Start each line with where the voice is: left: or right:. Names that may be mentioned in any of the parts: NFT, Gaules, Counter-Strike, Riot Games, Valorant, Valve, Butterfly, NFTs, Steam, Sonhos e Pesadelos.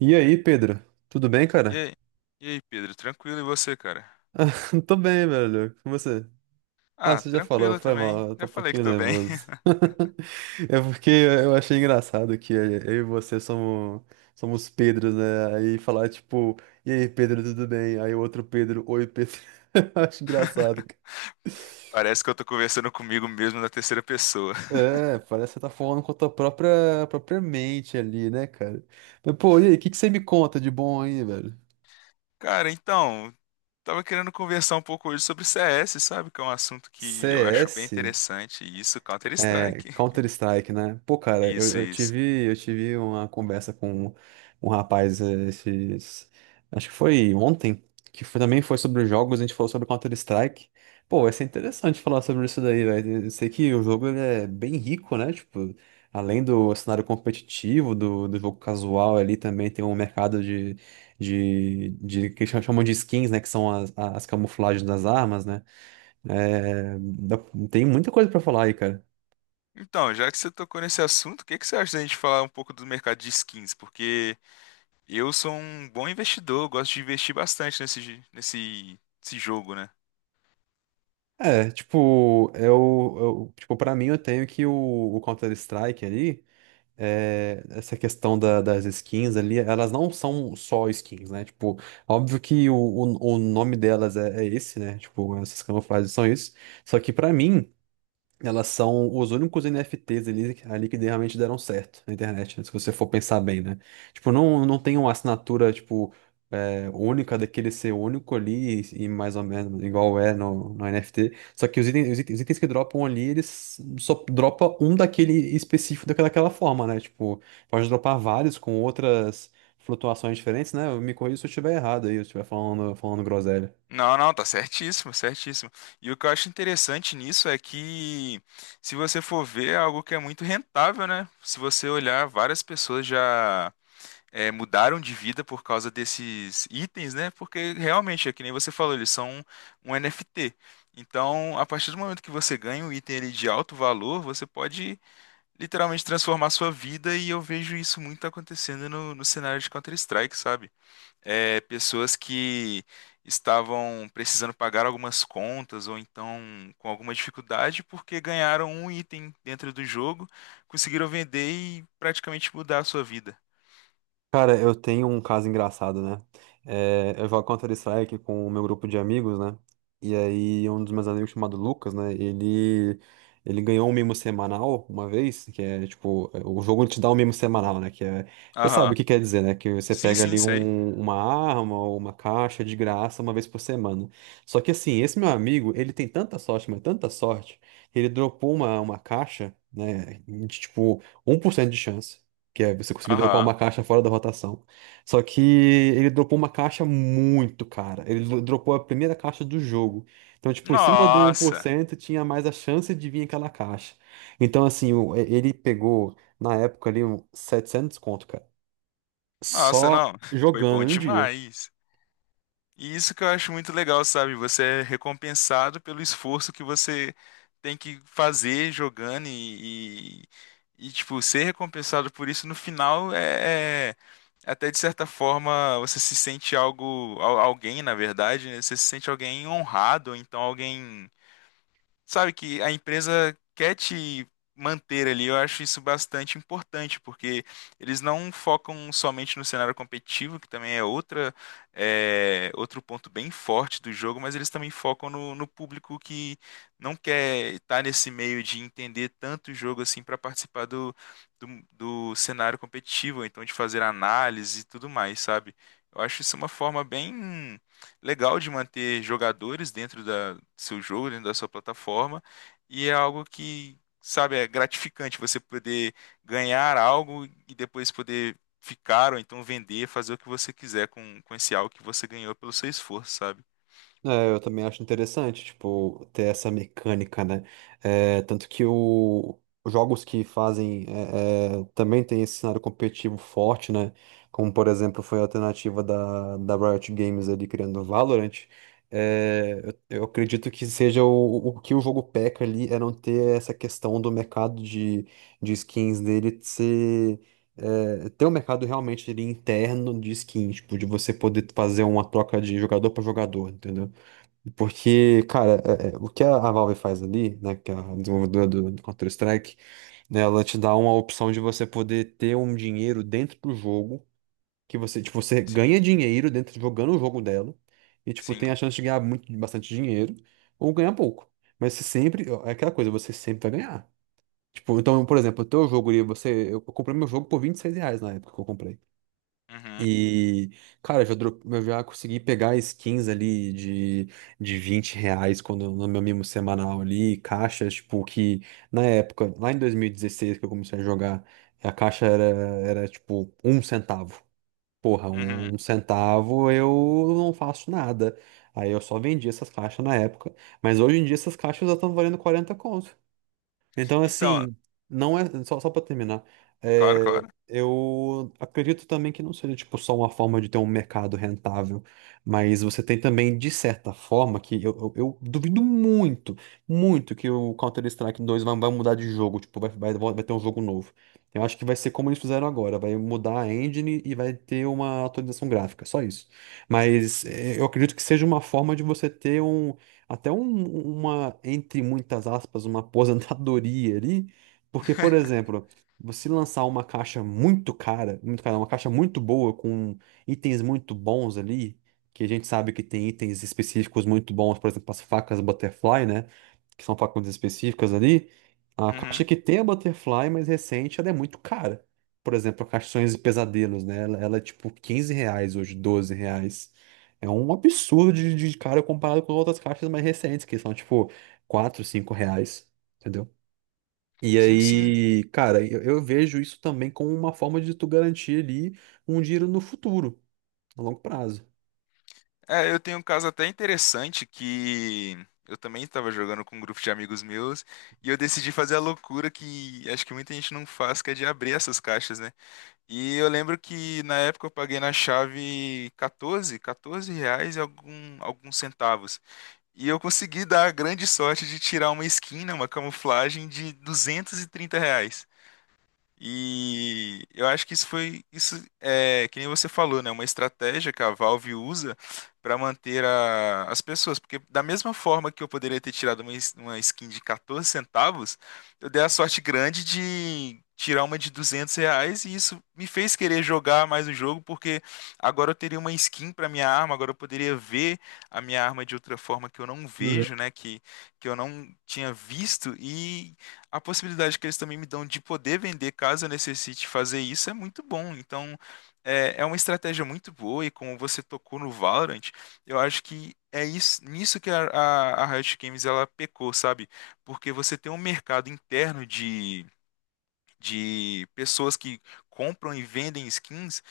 right: E aí, Pedro? Tudo bem,
left: E
right: cara?
left: aí, e aí, Pedro, tranquilo e você, cara?
right: Tô bem, velho. Com você? Ah,
left: Ah,
right: você já falou,
left: tranquilo
right: foi
left: também.
right: mal, eu tô
left: Já
right: um
left: falei que
right: pouquinho
left: tô bem.
right: nervoso. É porque eu achei engraçado que eu e você somos Pedros, né? Aí falar tipo, e aí, Pedro, tudo bem? Aí o outro Pedro, oi, Pedro. Eu acho engraçado, cara.
left: Parece que eu tô conversando comigo mesmo na terceira pessoa.
right: É, parece que você tá falando com a tua própria mente ali, né, cara? Mas, pô, e aí, o que que você me conta de bom aí, velho?
left: Cara, então, tava querendo conversar um pouco hoje sobre CS, sabe? Que é um assunto que eu acho bem
right: CS?
left: interessante. Isso,
right: É,
left: Counter-Strike.
right: Counter-Strike, né? Pô, cara, eu,
left: Isso,
right: eu
left: isso.
right: tive, eu tive uma conversa com um rapaz esses, acho que foi ontem, também foi sobre jogos, a gente falou sobre Counter-Strike. Pô, vai ser interessante falar sobre isso daí, velho. Eu sei que o jogo ele é bem rico, né? Tipo, além do cenário competitivo, do jogo casual ali, também tem um mercado de que eles chamam de skins, né? Que são as camuflagens das armas, né? É, dá- Tem muita coisa pra falar aí, cara.
left: Então, já que você tocou nesse assunto, o que que você acha da gente falar um pouco do mercado de skins? Porque eu sou um bom investidor, eu gosto de investir bastante nesse jogo, né?
right: É, tipo, para mim eu tenho que o Counter-Strike ali, essa questão das skins ali, elas não são só skins, né? Tipo, óbvio que o nome delas é esse, né? Tipo, essas camuflagens são isso. Só que pra mim, elas são os únicos NFTs ali que realmente deram certo na internet, né? Se você for pensar bem, né? Tipo, não tem uma assinatura, tipo é, única daquele ser único ali e mais ou menos igual é no NFT. Só que os itens que dropam ali, eles só dropa um daquele específico daquela forma, né? Tipo, pode dropar vários com outras flutuações diferentes, né? Eu me corrija se eu estiver errado aí, se eu estiver falando groselha.
left: Não, não, tá certíssimo, certíssimo. E o que eu acho interessante nisso é que, se você for ver, é algo que é muito rentável, né? Se você olhar, várias pessoas já mudaram de vida por causa desses itens, né? Porque realmente, é que nem você falou, eles são um NFT. Então, a partir do momento que você ganha um item ali de alto valor, você pode literalmente transformar sua vida, e eu vejo isso muito acontecendo no cenário de Counter-Strike, sabe? Pessoas que estavam precisando pagar algumas contas ou então com alguma dificuldade porque ganharam um item dentro do jogo, conseguiram vender e praticamente mudar a sua vida.
right: Cara, eu tenho um caso engraçado, né? É, eu jogo Counter-Strike com o meu grupo de amigos, né? E aí, um dos meus amigos chamado Lucas, né? Ele ganhou um mimo semanal uma vez, que é tipo, é, o jogo te dá um mimo semanal, né? Que é, você sabe o
left: Aham.
right: que quer dizer, né? Que você
left: Sim,
right: pega
left: sim,
right: ali
left: sei.
right: uma arma ou uma caixa de graça uma vez por semana. Só que assim, esse meu amigo, ele tem tanta sorte, mas tanta sorte, ele dropou uma caixa, né? De tipo, 1% de chance que é você conseguir dropar
left: Aham.
right: uma caixa fora da rotação. Só que ele dropou uma caixa muito cara. Dropou a primeira caixa do jogo. Então, tipo, em cima do um por
left: Nossa.
right: cento tinha mais a chance de vir aquela caixa. Então, assim, ele pegou, na época ali, um 700 conto, cara.
left: Nossa,
right: Só
left: não. Foi bom
right: jogando em um dia.
left: demais. E isso que eu acho muito legal, sabe? Você é recompensado pelo esforço que você tem que fazer jogando e, tipo, ser recompensado por isso no final até de certa forma você se sente algo, alguém, na verdade, né? Você se sente alguém honrado, ou então alguém sabe, que a empresa quer te manter ali. Eu acho isso bastante importante, porque eles não focam somente no cenário competitivo, que também é outra, outro ponto bem forte do jogo, mas eles também focam no público que não quer estar nesse meio de entender tanto o jogo assim para participar do, do cenário competitivo, ou então de fazer análise e tudo mais, sabe? Eu acho isso uma forma bem legal de manter jogadores dentro da, do seu jogo, dentro da sua plataforma, e é algo que, sabe, é gratificante você poder ganhar algo e depois poder ficar ou então vender, fazer o que você quiser com esse algo que você ganhou pelo seu esforço, sabe?
right: É, eu também acho interessante, tipo, ter essa mecânica, né? É, tanto que o, os jogos que fazem também tem esse cenário competitivo forte, né? Como, por exemplo, foi a alternativa da Riot Games ali criando o Valorant. É, eu acredito que seja o que o jogo peca ali é não ter essa questão do mercado de skins dele ser. É, ter um mercado realmente ali interno de skins, tipo, de você poder fazer uma troca de jogador para jogador, entendeu? Porque, cara, o que a Valve faz ali, né, que é a desenvolvedora do Counter-Strike, né, ela te dá uma opção de você poder ter um dinheiro dentro do jogo, que você, tipo, você
left: Sim,
right: ganha dinheiro dentro jogando o jogo dela, e, tipo,
left: sim.
right: tem a chance de ganhar muito, bastante dinheiro, ou ganhar pouco. Mas você sempre, é aquela coisa, você sempre vai ganhar. Tipo, então, por exemplo, o teu jogo ali, você, eu comprei meu jogo por R$ 26 na época que eu comprei.
left: Uhum,
right: E, cara, eu já, eu já consegui pegar skins ali de R$ 20 quando, no meu mimo semanal ali, caixas, tipo, que na época, lá em 2016 que eu comecei a jogar, a caixa era tipo um centavo. Porra,
left: uhum.
right: um centavo eu não faço nada. Aí eu só vendi essas caixas na época, mas hoje em dia essas caixas já estão valendo 40 conto. Então,
left: Então,
right: assim, não é. Só para terminar,
left: claro,
right: é,
left: claro.
right: eu acredito também que não seja tipo, só uma forma de ter um mercado rentável, mas você tem também, de certa forma, que eu duvido muito, muito que o Counter-Strike 2 vai mudar de jogo, tipo, vai ter um jogo novo. Eu acho que vai ser como eles fizeram agora, vai mudar a engine e vai ter uma atualização gráfica, só isso. Mas é, eu acredito que seja uma forma de você ter entre muitas aspas, uma aposentadoria ali, porque, por exemplo, você lançar uma caixa muito cara, uma caixa muito boa, com itens muito bons ali, que a gente sabe que tem itens específicos muito bons, por exemplo, as facas Butterfly, né? Que são facas específicas ali. A caixa
left: Uhum.
right: que tem a Butterfly mais recente, ela é muito cara. Por exemplo, a caixa Sonhos e Pesadelos, né? Ela é tipo R$ 15 hoje, R$ 12. É um absurdo de cara comparado com outras caixas mais recentes, que são tipo 4, 5 reais, entendeu? E
left: Sim, sim.
right: aí, cara, eu vejo isso também como uma forma de tu garantir ali um dinheiro no futuro, a longo prazo.
left: É, eu tenho um caso até interessante que eu também estava jogando com um grupo de amigos meus e eu decidi fazer a loucura que acho que muita gente não faz, que é de abrir essas caixas, né? E eu lembro que na época eu paguei na chave 14 reais e alguns centavos. E eu consegui dar a grande sorte de tirar uma skin, né, uma camuflagem de R$ 230. E eu acho que isso foi, isso é, que nem você falou, né? Uma estratégia que a Valve usa para manter as pessoas. Porque da mesma forma que eu poderia ter tirado uma, uma skin de 14 centavos, eu dei a sorte grande de tirar uma de R$ 200 e isso me fez querer jogar mais o jogo, porque agora eu teria uma skin para minha arma, agora eu poderia ver a minha arma de outra forma que eu não
right: Uhum.
left: vejo, né? Que eu não tinha visto e a possibilidade que eles também me dão de poder vender caso eu necessite fazer isso é muito bom. Então, é, é uma estratégia muito boa e como você tocou no Valorant, eu acho que é isso, nisso que a Riot Games ela pecou, sabe? Porque você tem um mercado interno de pessoas que compram e vendem skins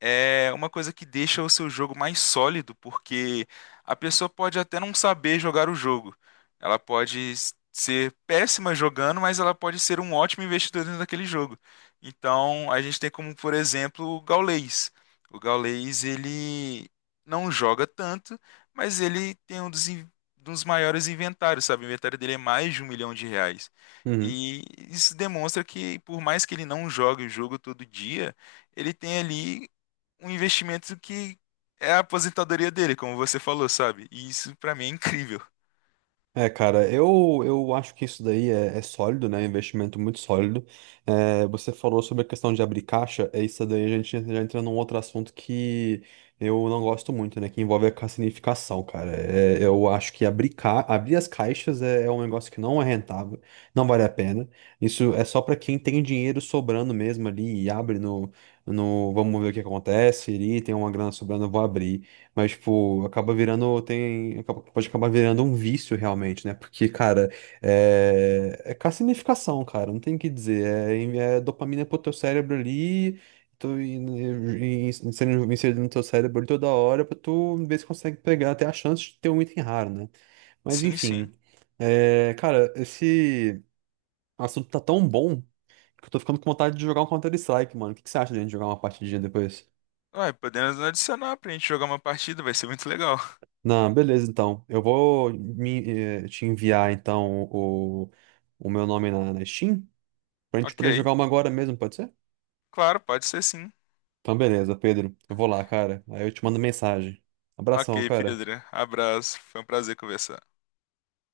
left: é uma coisa que deixa o seu jogo mais sólido, porque a pessoa pode até não saber jogar o jogo. Ela pode ser péssima jogando, mas ela pode ser um ótimo investidor dentro daquele jogo. Então, a gente tem como, por exemplo, o Gaules. O Gaules, ele não joga tanto, mas ele tem um dos, dos maiores inventários, sabe? O inventário dele é mais de R$ 1 milhão.
right: Uhum.
left: E isso demonstra que, por mais que ele não jogue o jogo todo dia, ele tem ali um investimento que é a aposentadoria dele, como você falou, sabe? E isso pra mim é incrível.
right: É, cara, eu acho que isso daí é sólido, né? É um investimento muito sólido. É, você falou sobre a questão de abrir caixa, é isso daí a gente já entra num outro assunto que eu não gosto muito, né? Que envolve a cassinificação, cara. É, eu acho que abrir as caixas é um negócio que não é rentável, não vale a pena. Isso é só para quem tem dinheiro sobrando mesmo ali e abre no vamos ver o que acontece ali, tem uma grana sobrando, eu vou abrir. Mas, tipo, acaba virando, pode acabar virando um vício realmente, né? Porque, cara, é carcinificação, cara, não tem o que dizer. É dopamina pro teu cérebro ali, tô in- in- in- sendo no teu cérebro ali toda hora pra tu ver se consegue pegar até a chance de ter um item raro, né? Mas,
left: Sim, sim.
right: enfim, cara, esse assunto tá tão bom que eu tô ficando com vontade de jogar um Counter-Strike, mano. O que que você acha de a gente jogar uma partidinha depois?
left: Ué, podemos adicionar pra gente jogar uma partida, vai ser muito legal.
right: Não, beleza, então. Eu vou me, eh, te enviar, então, o meu nome na Steam, pra gente poder
left: Ok.
right: jogar uma agora mesmo, pode ser?
left: Claro, pode ser sim.
right: Então, beleza, Pedro. Eu vou lá, cara. Aí eu te mando mensagem. Abração,
left: Ok,
right: cara.
left: Pedro. Abraço. Foi um prazer conversar.